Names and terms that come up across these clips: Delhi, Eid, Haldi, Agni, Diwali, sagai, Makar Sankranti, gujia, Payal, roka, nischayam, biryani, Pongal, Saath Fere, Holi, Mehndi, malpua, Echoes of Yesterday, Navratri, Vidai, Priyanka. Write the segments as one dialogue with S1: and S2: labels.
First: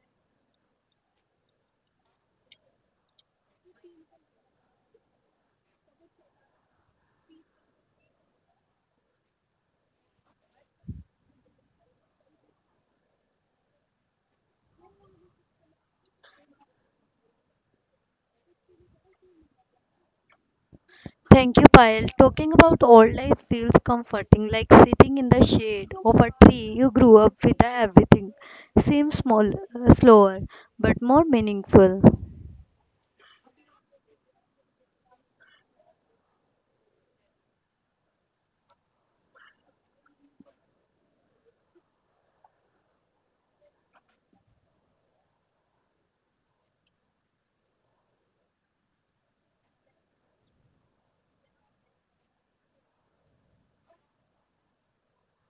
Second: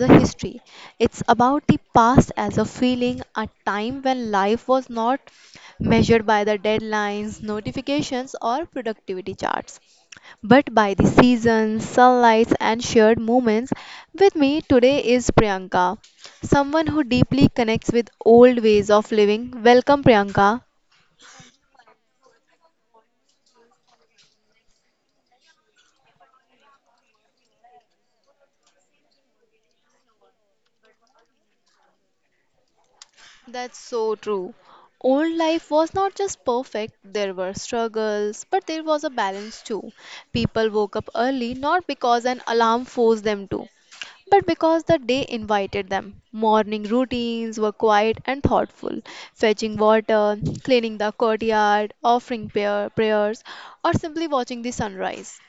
S1: a history. It's about the past as a feeling, a time when life was not measured by the deadlines, notifications or productivity charts, but by the seasons, sunlights and shared moments. With me today is Priyanka, someone who deeply connects with old ways of living. Welcome Priyanka.
S2: Thank you, Payal. Talking about old life feels comforting, like sitting in the shade of a tree you grew up with. Everything seems small, slower, but more meaningful.
S1: That's so true. Old life was not just perfect, there were struggles, but there was a balance too. People woke up early not because an alarm forced them to, but because the day invited them. Morning routines were quiet and thoughtful, fetching water, cleaning the courtyard, offering prayers, or simply watching the sunrise.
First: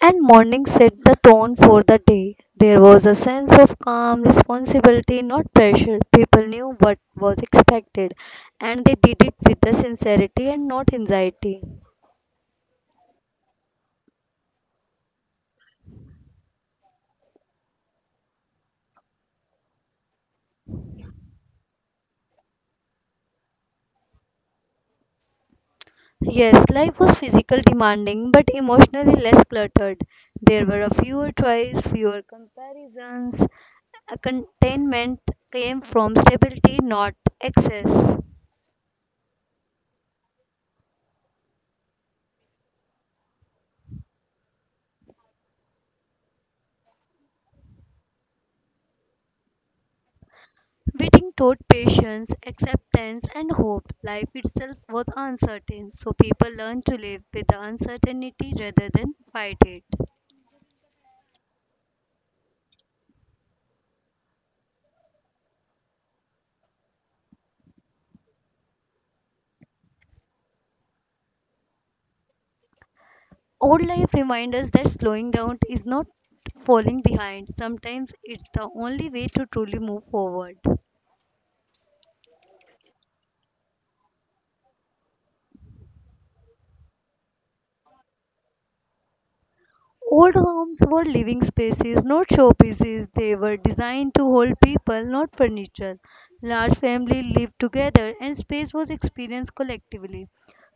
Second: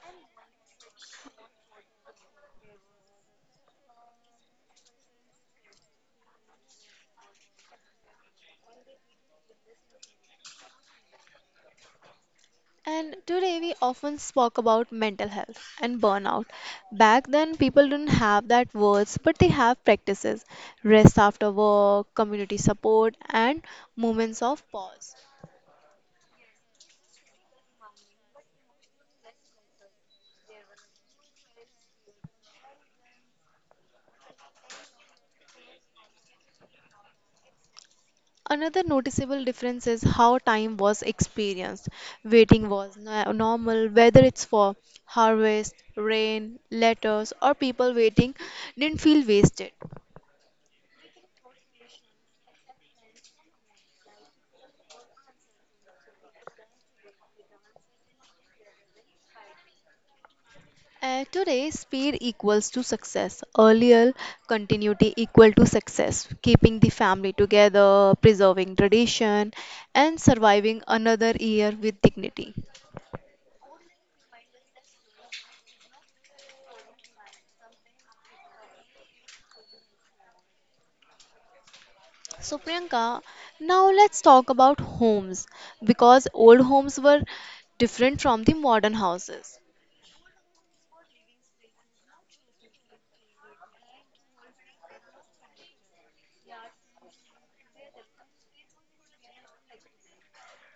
S2: And morning set the tone for the day. There was a sense of calm, responsibility, not pressure. People knew what was expected, and they did it with the sincerity and not anxiety.
S1: And today we often spoke about mental health and burnout. Back then, people didn't have that words, but they have practices, rest after work, community support, and moments of pause.
S2: Yes, life was physical demanding but emotionally less cluttered. There were a fewer choice, fewer comparisons. A containment came from stability, not excess.
S1: Another noticeable difference is how time was experienced. Waiting was normal, whether it's for harvest, rain, letters, or people waiting didn't feel wasted.
S2: Waiting taught patience, acceptance, and hope. Life itself was uncertain, so people learned to live with the uncertainty rather than fight it.
S1: Today, speed equals to success. Earlier, continuity equal to success. Keeping the family together, preserving tradition, and surviving another year with dignity.
S2: Old life reminds us that slowing down is not falling behind. Sometimes it's the only way to truly move forward.
S1: So, Priyanka, now let's talk about homes because old homes were different from the modern houses.
S2: Old homes were living spaces, not showpieces. They were designed to hold people, not furniture. Large families lived together and space was experienced collectively.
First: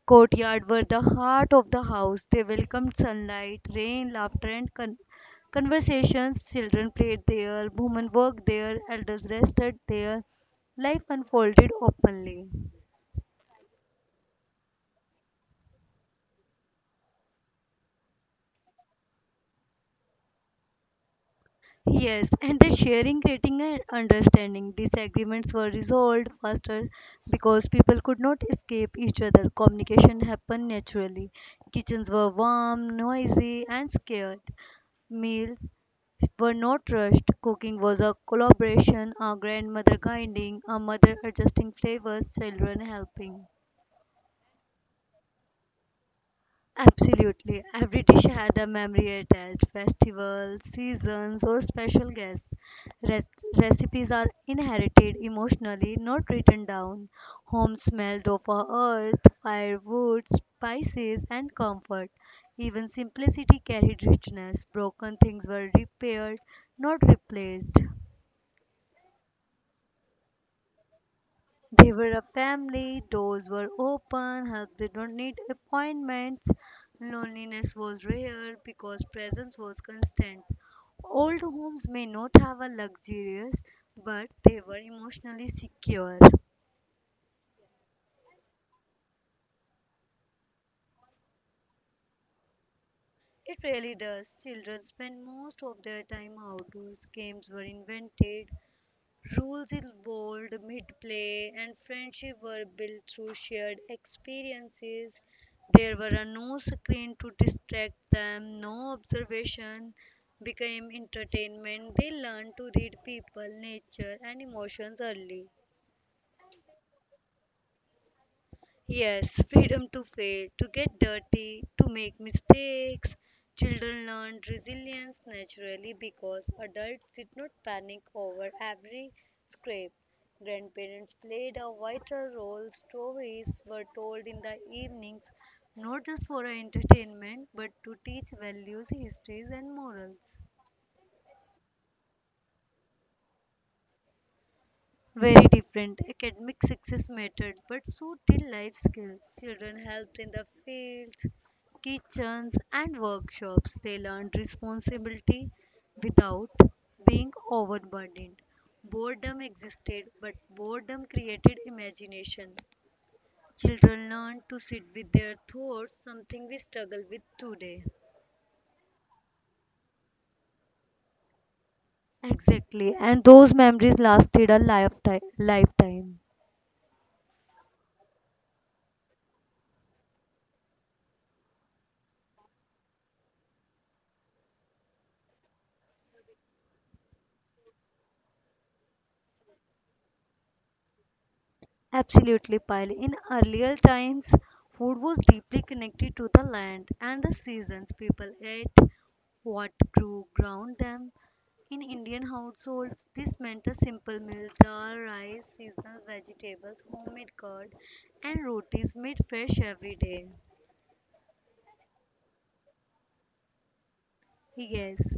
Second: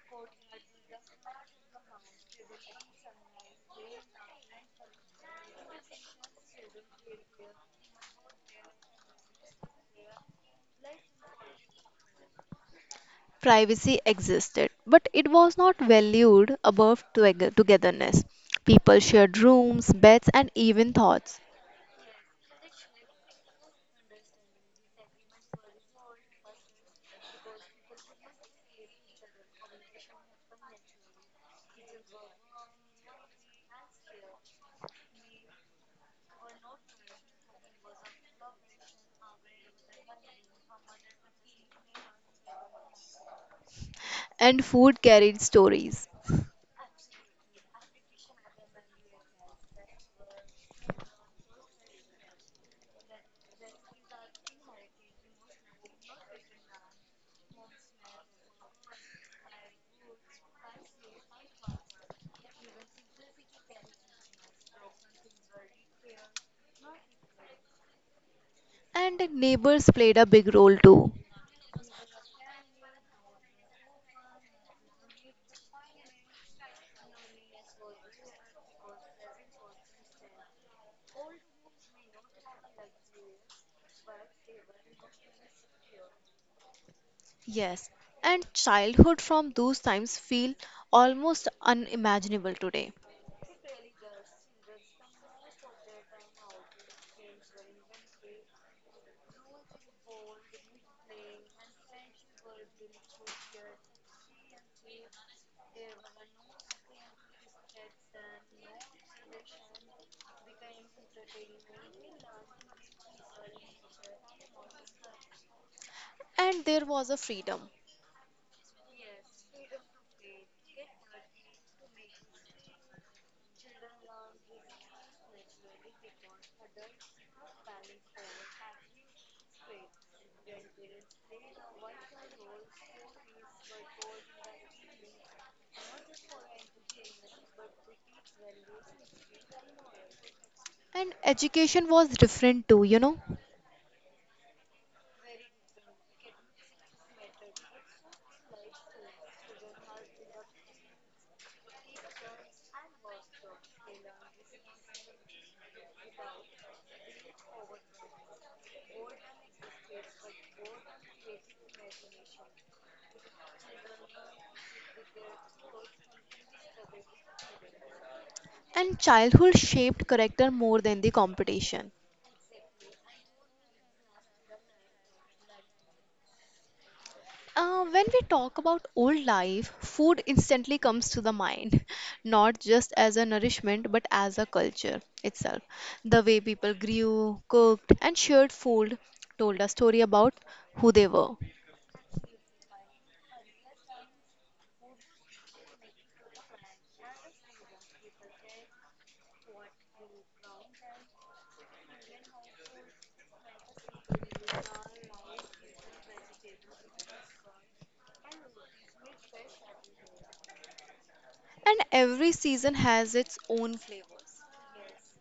S2: Courtyards were the heart of the house. They welcomed sunlight, rain, laughter, and conversations. Children played there, women worked there, elders rested there. Life unfolded openly.
S1: Privacy existed, but it was not valued above togetherness. People shared rooms, beds, and even thoughts,
S2: Yes, and the sharing, creating, and understanding. Disagreements were resolved faster because people could not escape each other. Communication happened naturally. Kitchens were warm, noisy, and scared. Meals were not rushed. Cooking was a collaboration, a grandmother guiding, a mother adjusting flavor, children helping.
S1: and food carried stories.
S2: Absolutely. Every dish had a memory attached, festivals, seasons, or special guests. Re- Recipes are inherited emotionally, not written down. Home smelled of our earth, firewood, spices, and comfort. Even simplicity carried richness. Broken things were repaired, not replaced.
S1: And neighbors played a big role too.
S2: They were a family, doors were open, help did not need appointments, loneliness was rare because presence was constant. Old homes may not have a luxurious, but they were emotionally secure.
S1: Yes, and childhood from those times feel almost unimaginable today.
S2: It really does. Children spend most of their time outdoors. Games were invented, rules in bold, mid play, and friendship were built through shared experiences. There were a no screen to distract them, no observation became entertainment. They learned to read people, nature, and emotions early.
S1: And there was a freedom.
S2: Yes, freedom to fail, to get dirty, to make mistakes. Children learned resilience naturally because adults did not panic over every scrape. Grandparents played a vital role. Stories were told in the evenings, not just for entertainment, but to teach values, histories, and morals.
S1: And education was different too, you know.
S2: Very different. Academic success mattered, but so did life skills. Children helped in the fields, kitchens, and workshops. They learned responsibility without being overburdened. Boredom existed, but boredom created imagination. Children learned to sit with their thoughts, something we struggle with today.
S1: And childhood shaped character more than the competition.
S2: Exactly, and those memories lasted a lifetime.
S1: When we talk about old life, food instantly comes to the mind, not just as a nourishment but as a culture itself. The way people grew, cooked, and shared food told a story about who they were.
S2: Absolutely, Pyle. In earlier times, food was deeply connected to the land and the seasons. People ate what grew around them. In Indian households, this meant a simple meal dal, rice, seasonal vegetables, homemade curd, and rotis made fresh every day.
S1: And every season has its own flavors.
S2: Yes,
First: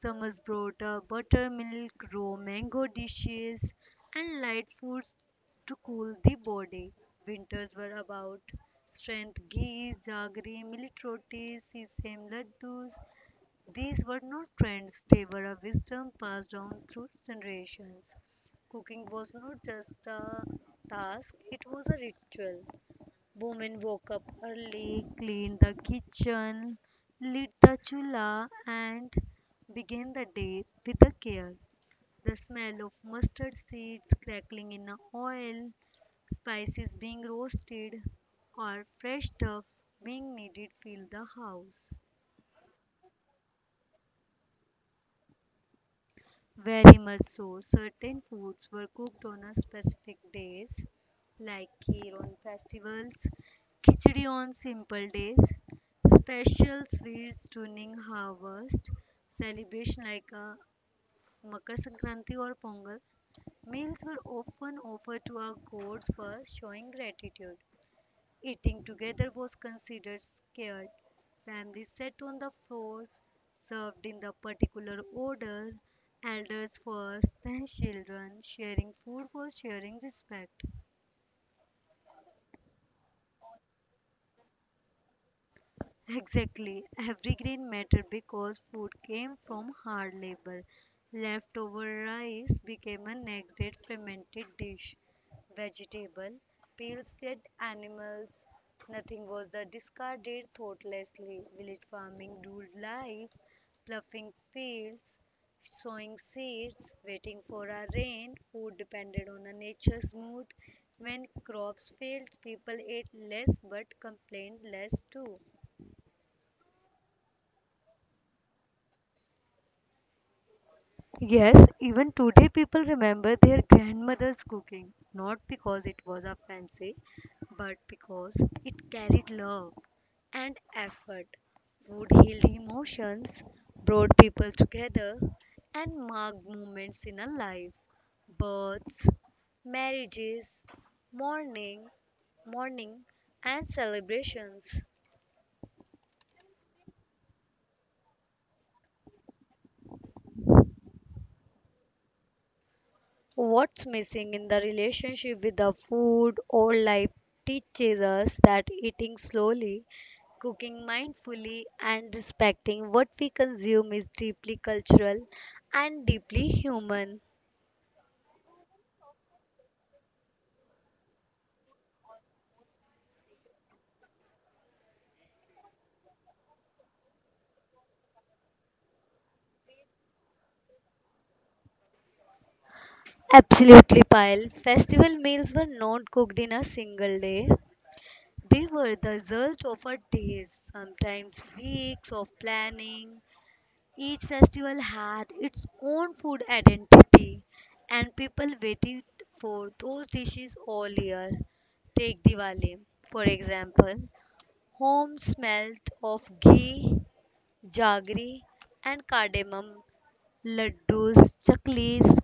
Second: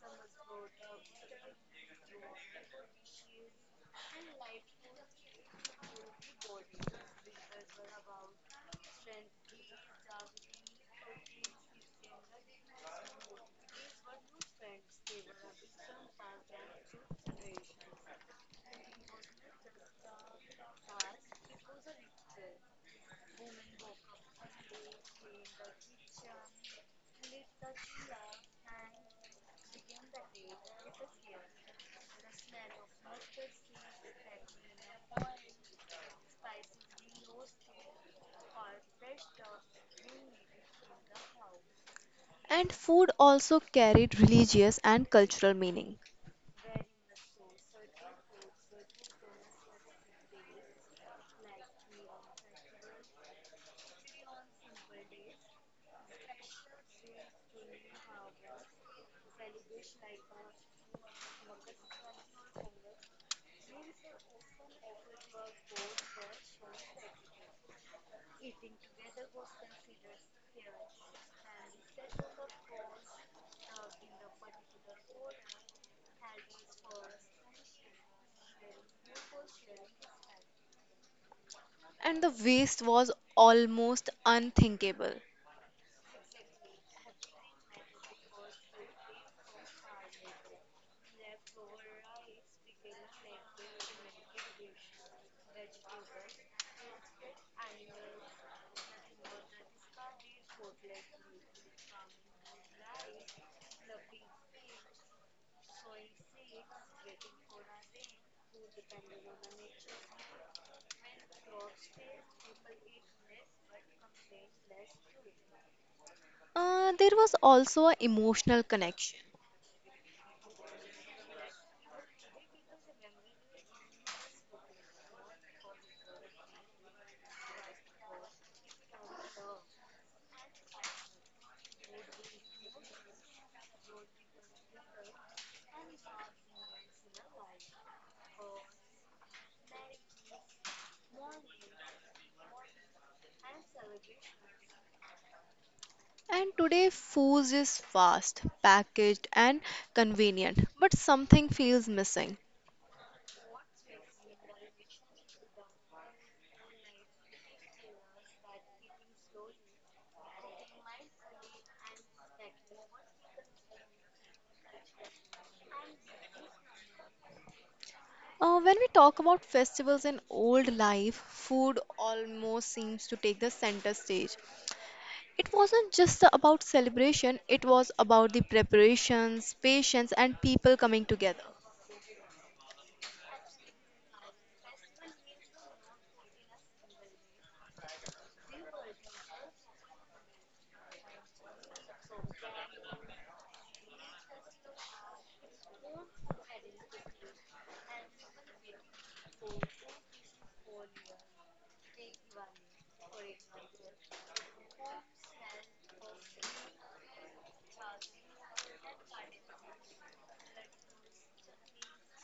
S2: summers brought buttermilk, raw mango dishes, and light foods to cool the body. Winters were about strength ghee, jaggery, millet rotis, sesame laddus. These were not trends, they were a wisdom passed down through generations. Cooking was not just a task, it was a ritual. Women woke up early, cleaned the kitchen, lit the chula, and began the day with a care. The smell of mustard seeds crackling in the oil, spices being roasted, or fresh stuff being kneaded filled the house.
S1: And food also carried religious and cultural meaning.
S2: Very much so. Certain foods were cooked on a specific days, like kheer on festivals, khichdi on simple days, special sweets during harvest, celebration like Makar Sankranti or Pongal. Meals were often offered to a god for showing gratitude. Eating together was considered sacred. Families sat on the floors, served in the particular order, elders first, then children. Sharing food was sharing respect.
S1: And the waste was almost unthinkable.
S2: Exactly. Every grain mattered because food came from hard labor. Leftover rice became a neglected fermented dish. Vegetable peels fed animals. Nothing was the discarded thoughtlessly. Village farming ruled life, ploughing fields, sowing seeds, waiting for a rain. Food depended on a nature's mood. When crops failed, people ate less but complained less too.
S1: There was also an emotional connection.
S2: Yes, even today people remember their grandmother's cooking, not because it was a fancy, but because it carried love and effort. Food healed emotions, brought people together, and marked moments in a life. Births, marriages, mourning, mourning, and celebrations.
S1: And today, food is fast, packaged, and convenient, but something feels missing.
S2: What's missing in the relationship with the food or life teaches us that eating slowly, cooking mindfully, and respecting what we consume is deeply cultural and deeply human.
S1: When we talk about festivals in old life, food almost seems to take the center stage. It wasn't just about celebration, it was about the preparations, patience, and people coming together.
S2: Absolutely, Pyle. Festival meals were not cooked in a single day. They were the result of a days, sometimes weeks of planning. Each festival had its own food identity, and people waited for those dishes all year. Take Diwali, for example. Home smelled of ghee, jaggery, and cardamom. Laddus, chaklis,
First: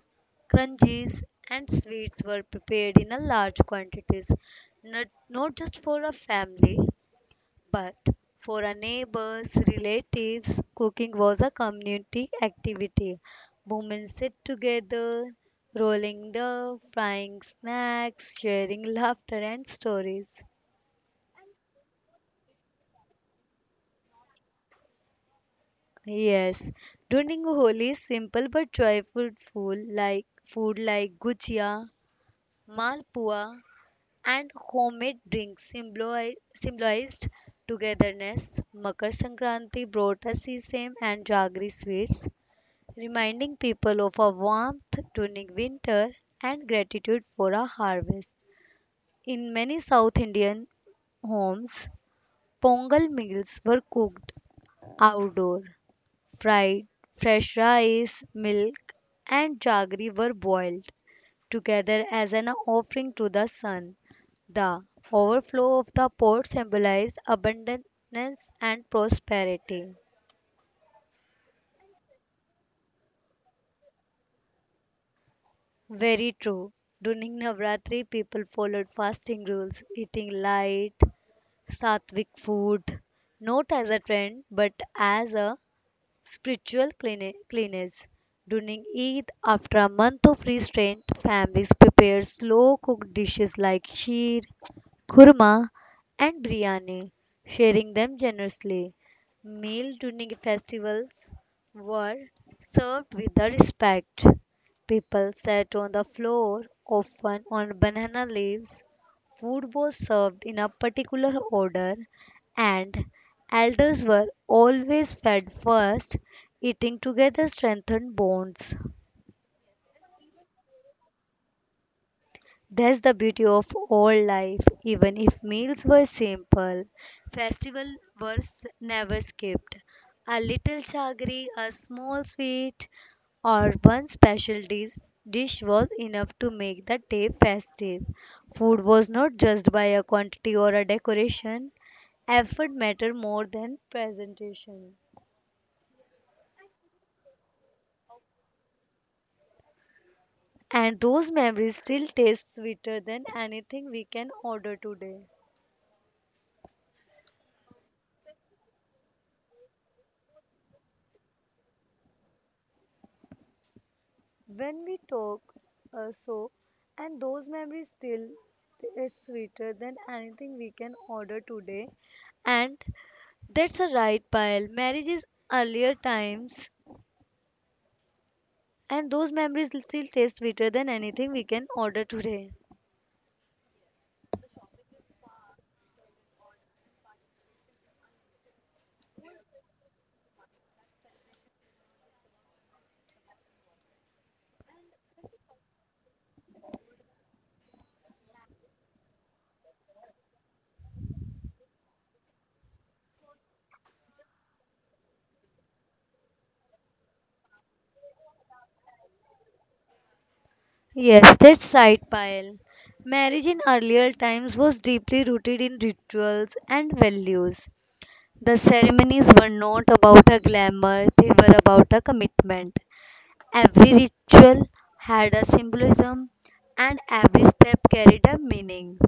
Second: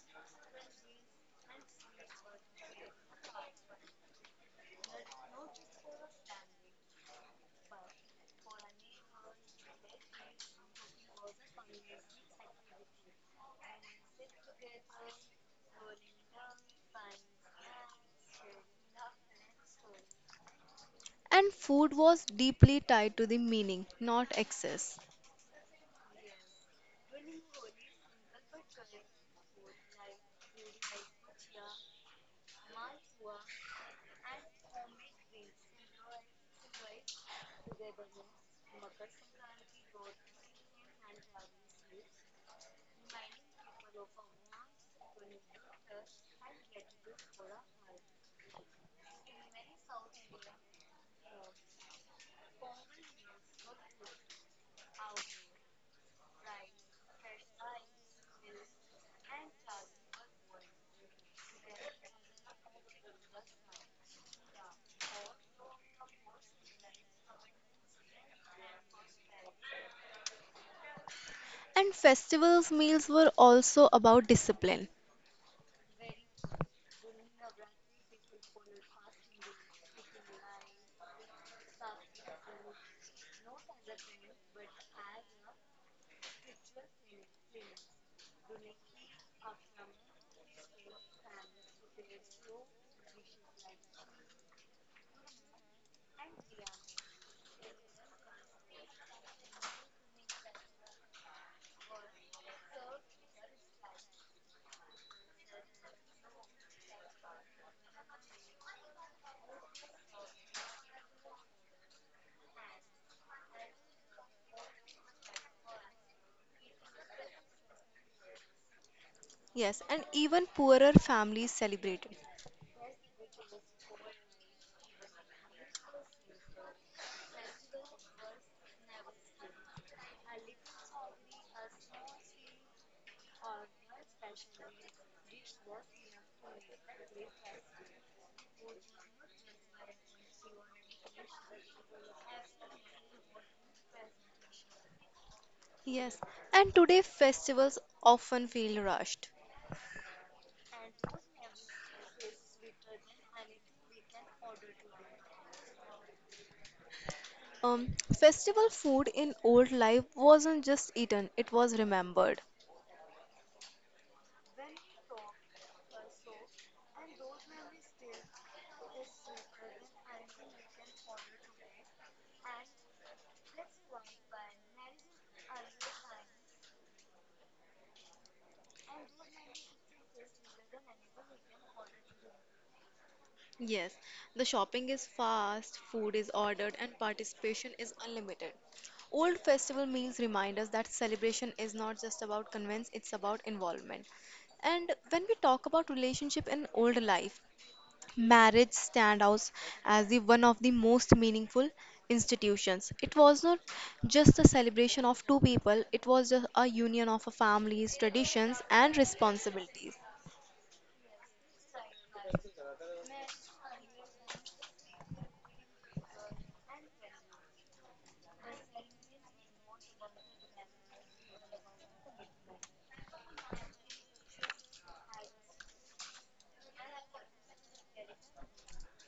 S2: crunchies, and sweets were prepared in a large quantities, not just for a family, but for our neighbors, relatives, cooking was a community activity. Women sit together, rolling dough, frying snacks, sharing laughter and stories.
S1: And food was deeply tied to the meaning, not excess.
S2: Yes, during Holi, simple but joyful food like gujia, malpua, and homemade drinks symbolized togetherness. Makar Sankranti brought us sesame and jaggery sweets reminding people of a warmth during winter and gratitude for a harvest. In many South Indian homes, Pongal meals were cooked outdoor. Fried, fresh rice, milk, and jaggery were boiled together as an offering to the sun. The overflow of the pot symbolized abundance and prosperity.
S1: And festivals meals were also about discipline.
S2: Very true. During Navratri, people followed fasting rules, eating light, sattvic food, not as a trend but as a spiritual cleanliness. During Eid, after a month of restraint, families prepare slow cooked dishes like sheer, kurma, and biryani, sharing them generously. Meal during festivals were served with the respect. People sat on the floor, often on banana leaves. Food was served in a particular order, and elders were always fed first. Eating together strengthened bonds.
S1: Yes, and even poorer families celebrated.
S2: That's the beauty of old life. Even if meals were simple, festivals were never skipped. A little chagri, a small sweet, or one special dish was enough to make the day festive. Food was not judged by a quantity or a decoration. Effort mattered more than presentation.
S1: Yes, and today festivals often feel rushed.
S2: And those memories still taste sweeter than anything we can order today.
S1: Um, Festival food in old life wasn't just eaten, it was remembered.
S2: When we talk so, and those memories still is sweeter than we can all day and that's a right pile Marriage is earlier times and those memories still taste sweeter than anything we can order today.
S1: Yes, the shopping is fast, food is ordered, and participation is unlimited. Old festival meals remind us that celebration is not just about convenience, it's about involvement. And when we talk about relationship in old life, Marriage stand out as the one of the most meaningful institutions. It was not just a celebration of two people, it was just a union of a family's traditions and responsibilities.
S2: Yes, that's right, pile marriage in earlier times was deeply rooted in rituals and values. The ceremonies were not about a glamour, they were about a commitment. Every ritual had a symbolism, and every step carried a meaning.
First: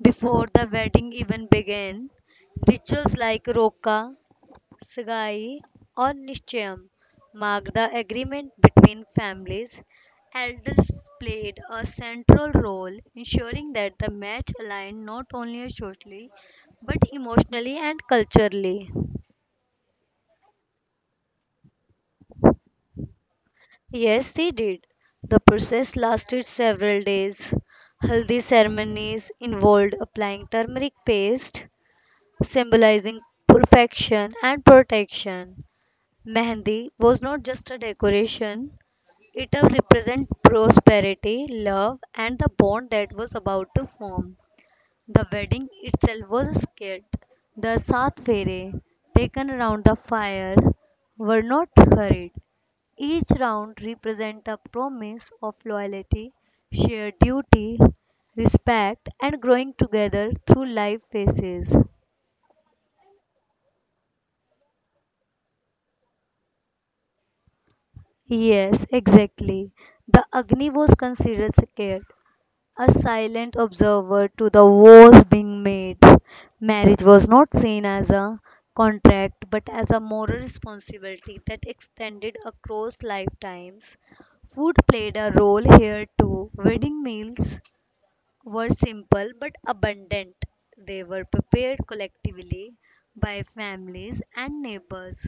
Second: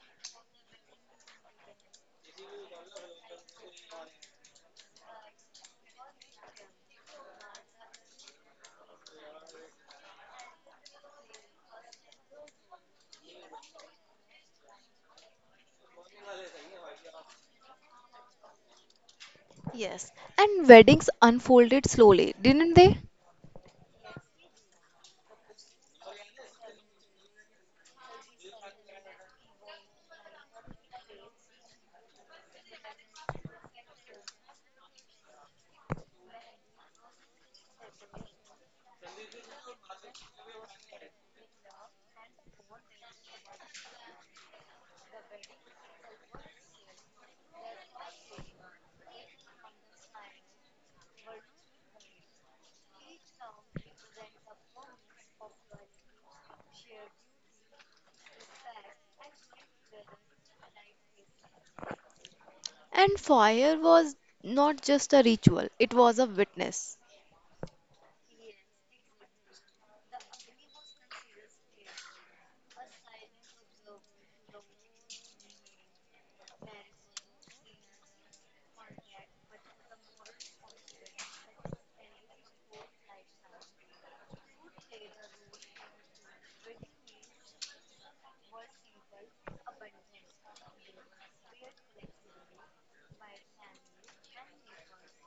S2: Before the wedding even began, rituals like roka, sagai, or nischayam marked the agreement between families. Elders played a central role, ensuring that the match aligned not only socially but emotionally and culturally.
S1: Yes, and weddings unfolded slowly, didn't they?
S2: Yes, they did. The process lasted several days. Haldi ceremonies involved applying turmeric paste, symbolizing perfection and protection. Mehndi was not just a decoration, it represented prosperity, love, and the bond that was about to form. The wedding itself was a skit. The Saath Fere, taken around the fire, were not hurried. Each round represents a promise of loyalty, shared duty, respect, and growing together through life phases.
S1: And fire was not just a ritual, it was a witness.
S2: Yes, exactly. The Agni was considered scared, a silent observer to the wars being made. Marriage was not seen as a contract but as a moral responsibility that extended across lifetimes. Food played a role here too. Wedding meals were simple but abundant. They were prepared collectively by families and neighbors.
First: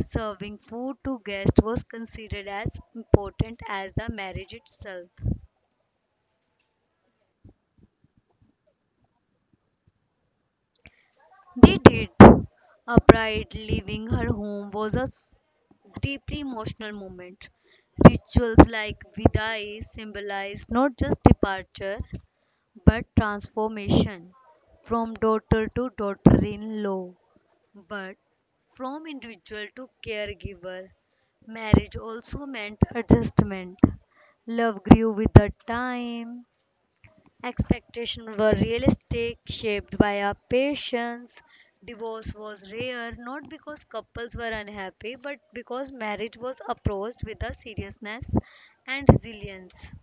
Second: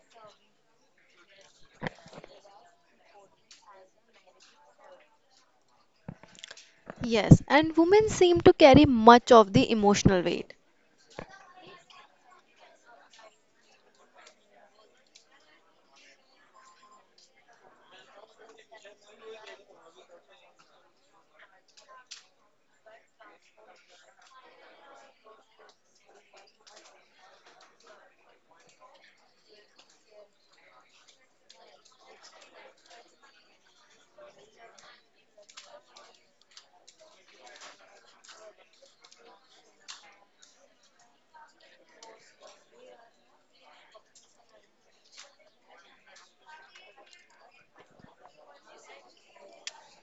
S2: Serving food to guests was considered as important as the marriage itself.
S1: Yes, and women seem to carry much of the emotional weight.
S2: They did. A bride leaving her home was deeply emotional moment. Rituals like Vidai symbolize not just departure but transformation from daughter to daughter in law. But from individual to caregiver, marriage also meant adjustment. Love grew with the time. Expectations were realistic, shaped by our patience. Divorce was rare, not because couples were unhappy, but because marriage was approached with a seriousness and resilience.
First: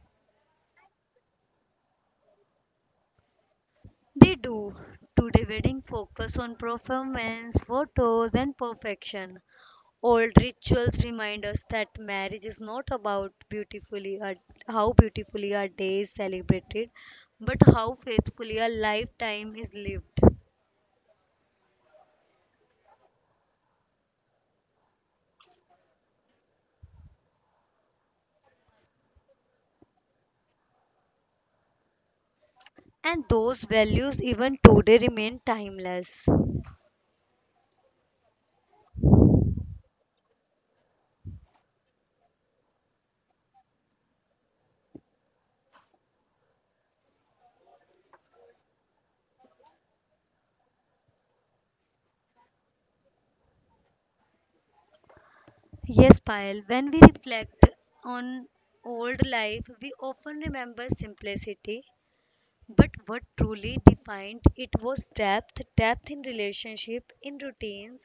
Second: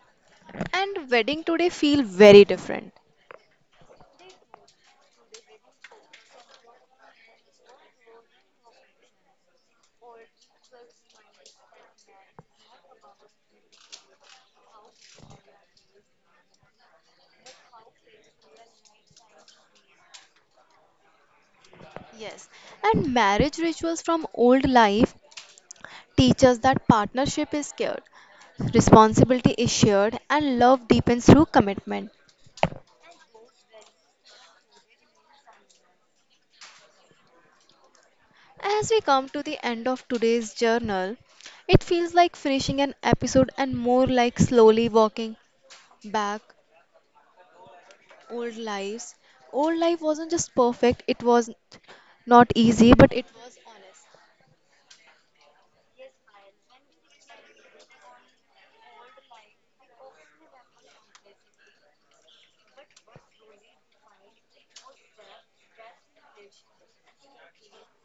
S1: And wedding today feel very different.
S2: They do. Today, wedding focus on performance, photos, and perfection. Old rituals remind us that marriage is not about how beautifully a day is celebrated, but how faithfully a lifetime is lived.
S1: Yes, and marriage rituals from old life teaches that partnership is scared, responsibility is shared, and love deepens through commitment.
S2: And those values even today remain timeless.
S1: As we come to the end of today's journal, it feels like finishing an episode and more like slowly walking back old lives. Old life wasn't just perfect, it was not easy, but it was honest.
S2: Yes, Payal, when we reflect on old life, we often remember simplicity. But what truly defined it was depth, depth in relationship, in routines,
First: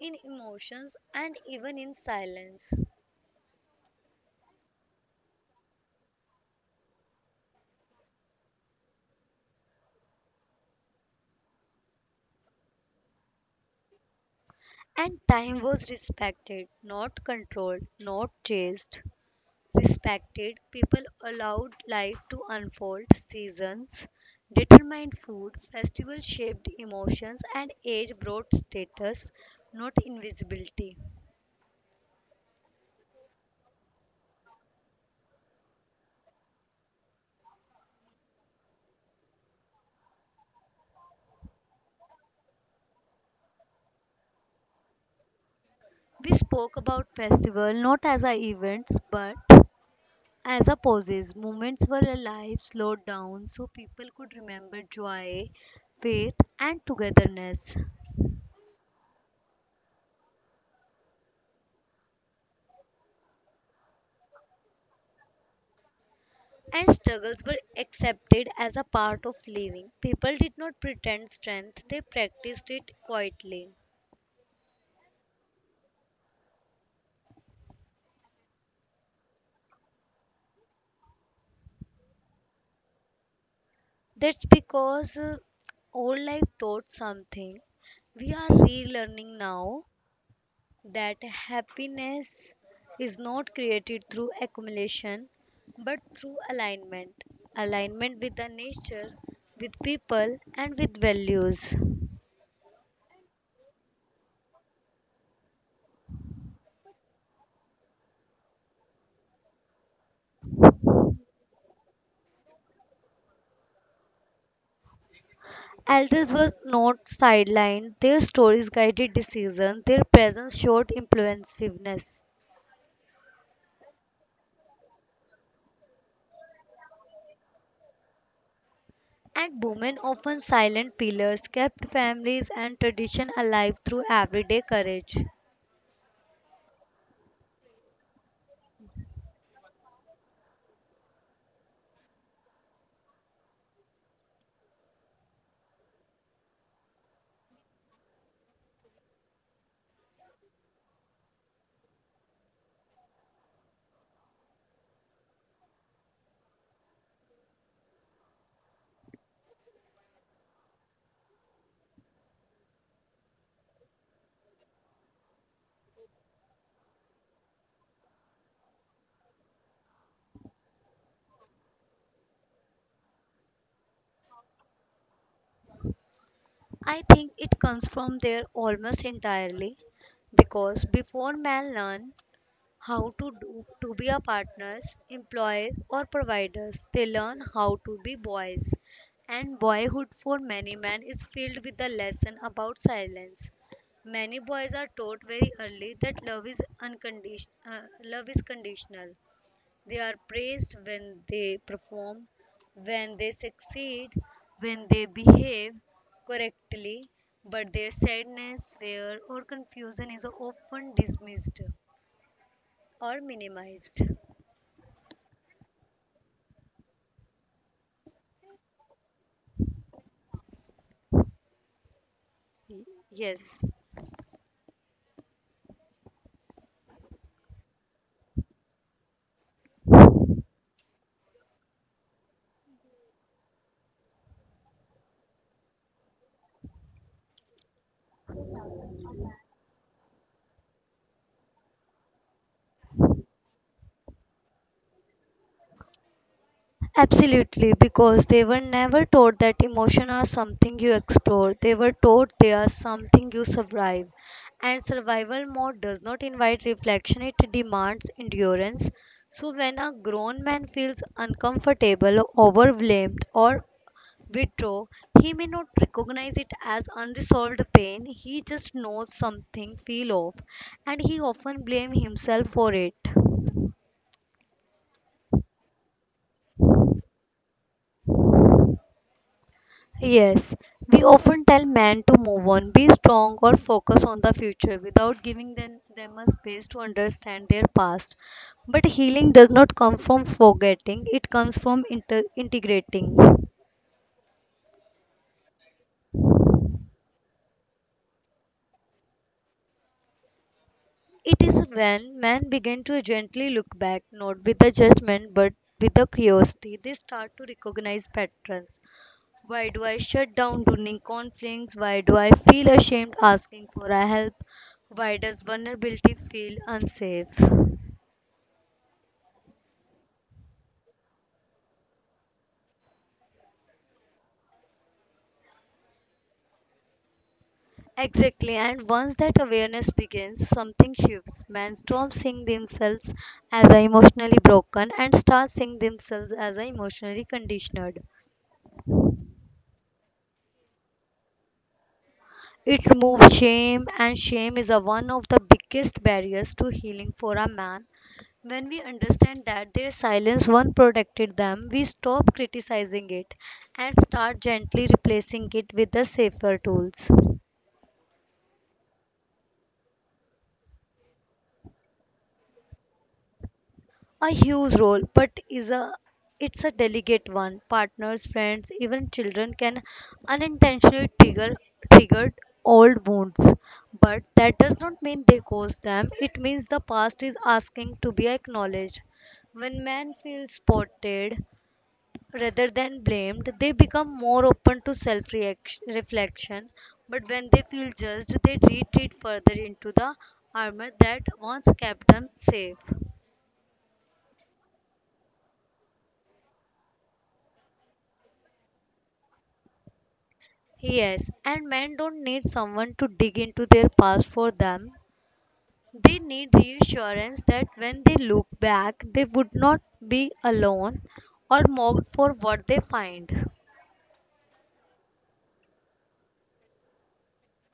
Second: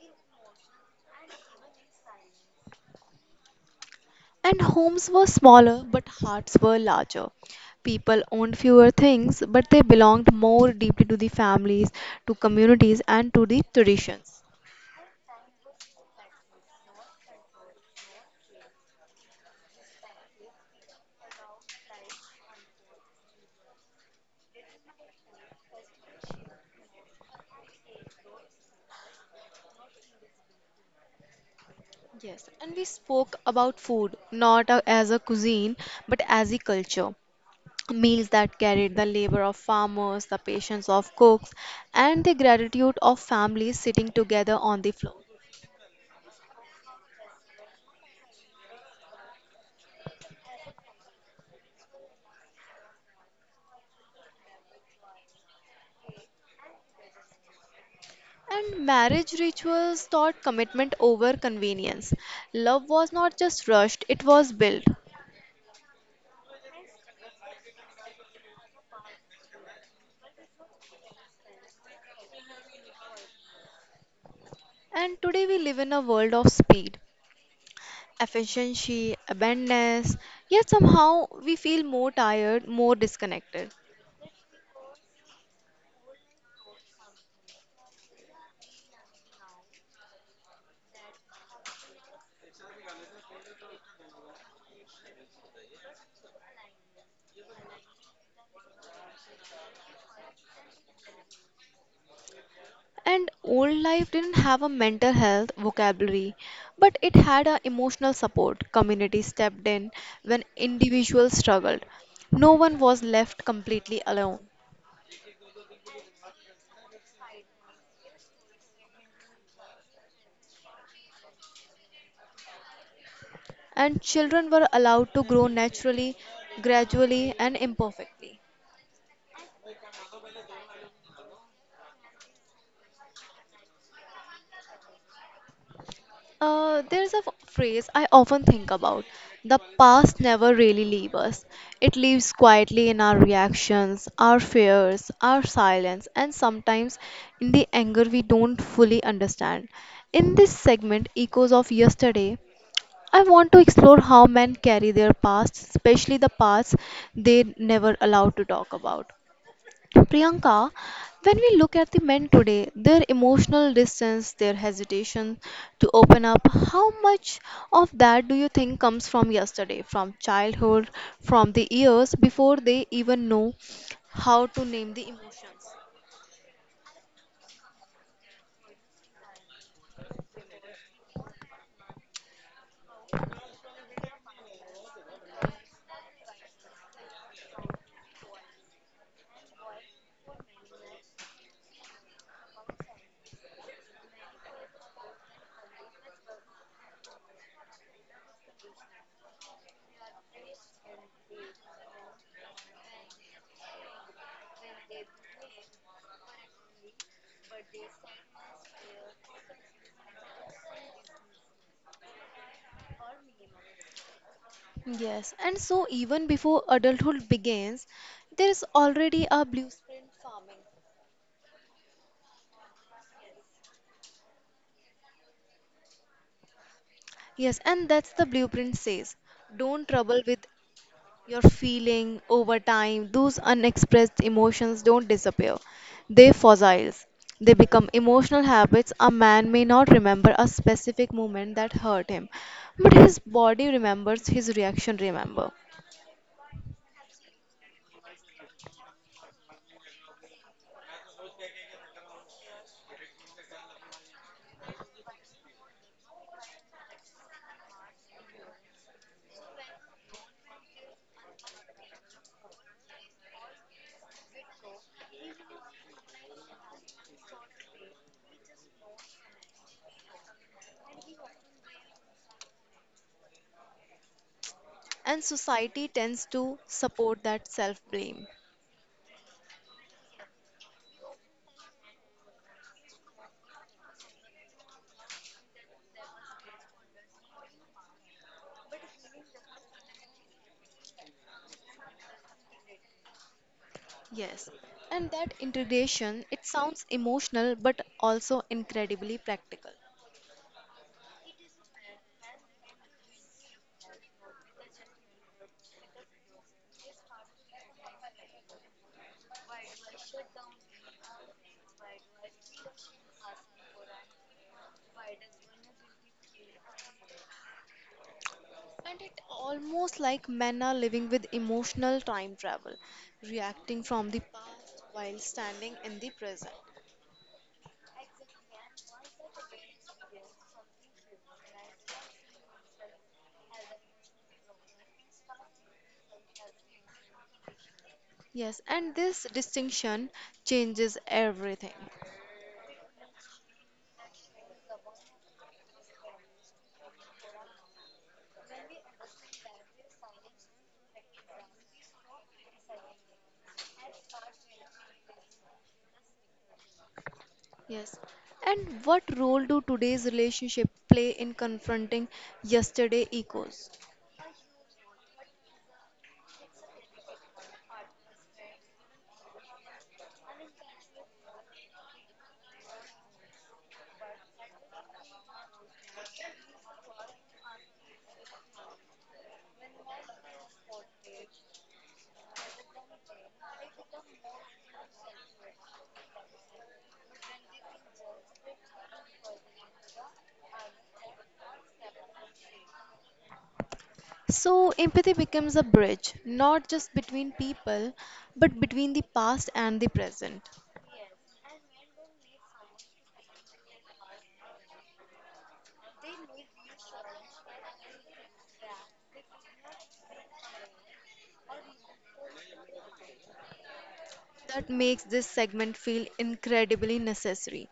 S2: in emotions, and even in silence.
S1: And homes were smaller, but hearts were larger. People owned fewer things, but they belonged more deeply to the families, to communities, and to the traditions.
S2: And time was respected, not controlled, not chased. Respected, people allowed life to unfold. Seasons determined food, festivals shaped emotions, and age brought status, not invisibility.
S1: Yes, and we spoke about food not a- as a cuisine but as a culture. Meals that carried the labor of farmers, the patience of cooks, and the gratitude of families sitting together on the floor.
S2: We spoke about festival not as a events but as a pauses. Moments were alive, slowed down, so people could remember joy, faith, and togetherness.
S1: And marriage rituals taught commitment over convenience. Love was not just rushed, it was built.
S2: And struggles were accepted as a part of living. People did not pretend strength, they practiced it quietly.
S1: And today we live in a world of speed, efficiency, abundance, yet somehow we feel more tired, more disconnected.
S2: That's because old life taught something. We are relearning now that happiness is not created through accumulation but through alignment. Alignment with the nature, with people, and with values.
S1: And old life didn't have a mental health vocabulary, but it had a emotional support. Community stepped in when individuals struggled. No one was left completely alone.
S2: Elders were not sidelined, their stories guided decisions, their presence showed influensiveness.
S1: And children were allowed to grow naturally, gradually, and imperfectly.
S2: And women, often silent pillars, kept families and tradition alive through everyday courage.
S1: There's a phrase I often think about, the past never really leaves us, it lives quietly in our reactions, our fears, our silence, and sometimes in the anger we don't fully understand. In this segment, Echoes of Yesterday, I want to explore how men carry their past, especially the parts they never allowed to talk about. Priyanka, when we look at the men today, their emotional distance, their hesitation to open up, how much of that do you think comes from yesterday, from childhood, from the years before they even know how to name the emotions?
S2: I think it comes from there almost entirely because before man learned how to do to be a partners employer or providers, they learn how to be boys, and boyhood for many men is filled with the lesson about silence. Many boys are taught very early that love is unconditional, love is conditional. They are praised when they perform, when they succeed, when they behave correctly, but their sadness, fear or confusion is often dismissed or minimized.
S1: Yes, and so even before adulthood begins, there is already a blueprint farming.
S2: Y- Yes.
S1: Yes, and that's the blueprint says don't trouble with your feeling over time, those unexpressed emotions don't disappear. They fossils. They become emotional habits. A man may not remember a specific moment that hurt him, but his body remembers, his reaction remember.
S2: Absolutely, because they were never taught that emotion are something you explore. They were taught they are something you survive. And survival mode does not invite reflection, it demands endurance. So when a grown man feels uncomfortable, overwhelmed, or withdraw, he may not recognize it as unresolved pain. He just knows something feel off, and he often blame himself for it.
S1: And society tends to support that self blame.
S2: Yes, we often tell men to move on, be strong, or focus on the future without giving them a space to understand their past. But healing does not come from forgetting, it comes from integrating.
S1: Yes. And that integration, it sounds emotional but also incredibly practical.
S2: It is when men begin to gently look back, not with a judgment but with a curiosity, they start to recognize patterns. Why do I shut down during conflicts? Why do I feel ashamed asking for a help? Why does vulnerability feel unsafe?
S1: And it almost like men are living with emotional time travel, reacting from the past while standing in the present.
S2: Exactly, and once that awareness begins, something shifts. Men stop seeing themselves as emotionally broken and start seeing themselves as emotionally conditioned.
S1: Yes, and this distinction changes everything.
S2: It removes shame, and shame is a, one of the biggest barriers to healing for a man. When we understand that their silence once protected them, we stop criticizing it and start gently replacing it with the safer tools.
S1: Yes. And what role do today's relationship play in confronting yesterday echoes?
S2: A huge role, but is a, it's a delicate one. Partners, friends, even children can unintentionally triggered old wounds, but that does not mean they caused them. It means the past is asking to be acknowledged. When men feel spotted rather than blamed, they become more open to self reflection, but when they feel judged, they retreat further into the armor that once kept them safe.
S1: So empathy becomes a bridge, not just between people, but between the past and the present.
S2: Yes, and men don't need someone to dig into their past for them. They need reassurance that when they look back, they would not be alone or mocked for what they find.
S1: That makes this segment feel incredibly necessary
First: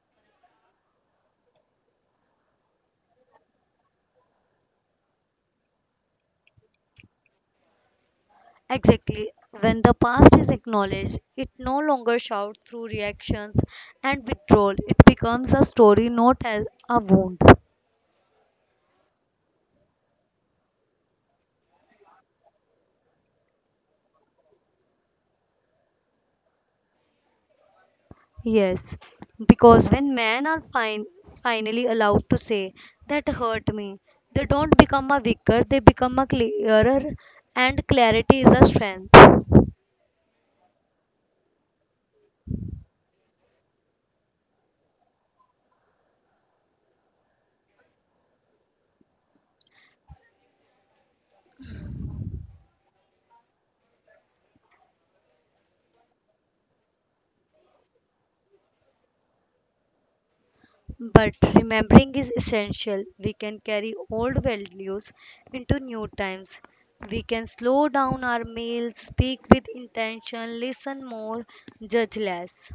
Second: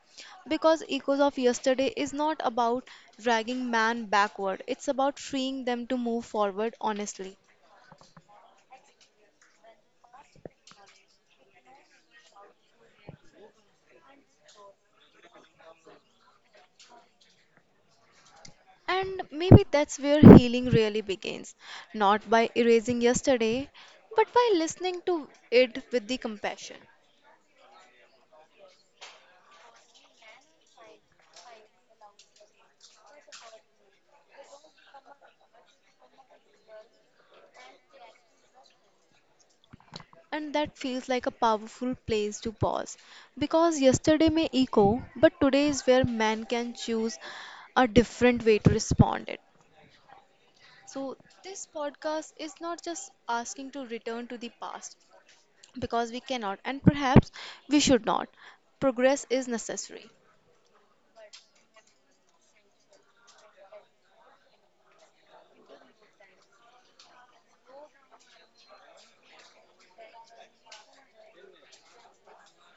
S1: because echoes of yesterday is not about dragging man backward, it's about freeing them to move forward honestly.
S2: Exactly. When the past is acknowledged, it no longer shouts through reactions and withdrawal. It becomes a story, not as a wound.
S1: And maybe that's where healing really begins, not by erasing yesterday but by listening to it with the compassion.
S2: Yes, because when men are finally allowed to say, that hurt me, they don't become a weaker, they become a clearer, and clarity is a strength.
S1: And that feels like a powerful place to pause because yesterday may echo but today is where man can choose a different way to respond it. So, this podcast is not just asking to return to the past because we cannot, and perhaps we should not. Progress is necessary,
S2: But remembering is essential. We can carry old values into new times. We can slow down our meals, speak with intention, listen more, judge less.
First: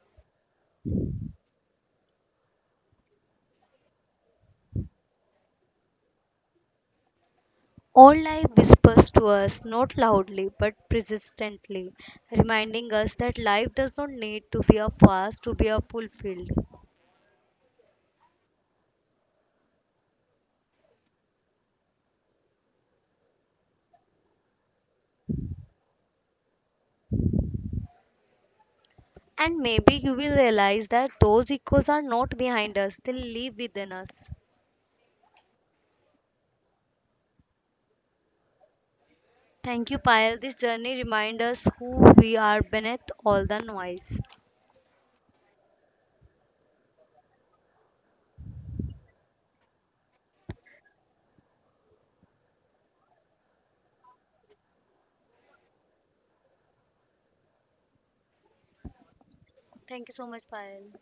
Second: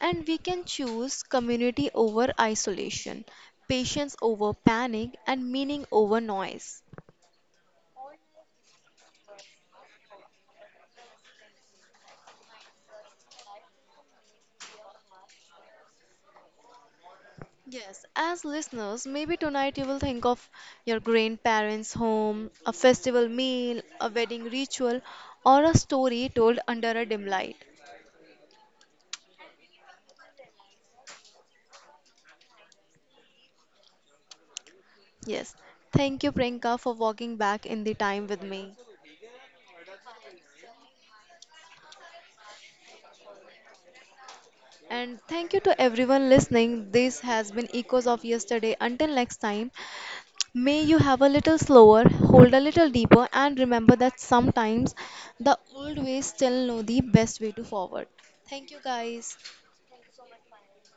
S1: and we can choose community over isolation, patience over panic, and meaning over noise.
S2: All life whispers to us, not loudly but persistently, reminding us that life does not need to be a past to be a fulfilled.
S1: Yes, as listeners, maybe tonight you will think of your grandparents' home, a festival meal, a wedding ritual, or a story told under a dim light.
S2: And maybe you will realize that those echoes are not behind us, they live within us.
S1: Yes. Thank you, Priyanka, for walking back in the time with me.
S2: Thank you, Payal. This journey reminds us who we are beneath all the noise.
S1: And thank you to everyone listening. This has been Echoes of Yesterday. Until next time, may you have a little slower, hold a little deeper, and remember that sometimes the old ways still know the best way to forward. Thank you, guys.
S2: Thank you so much, Payal.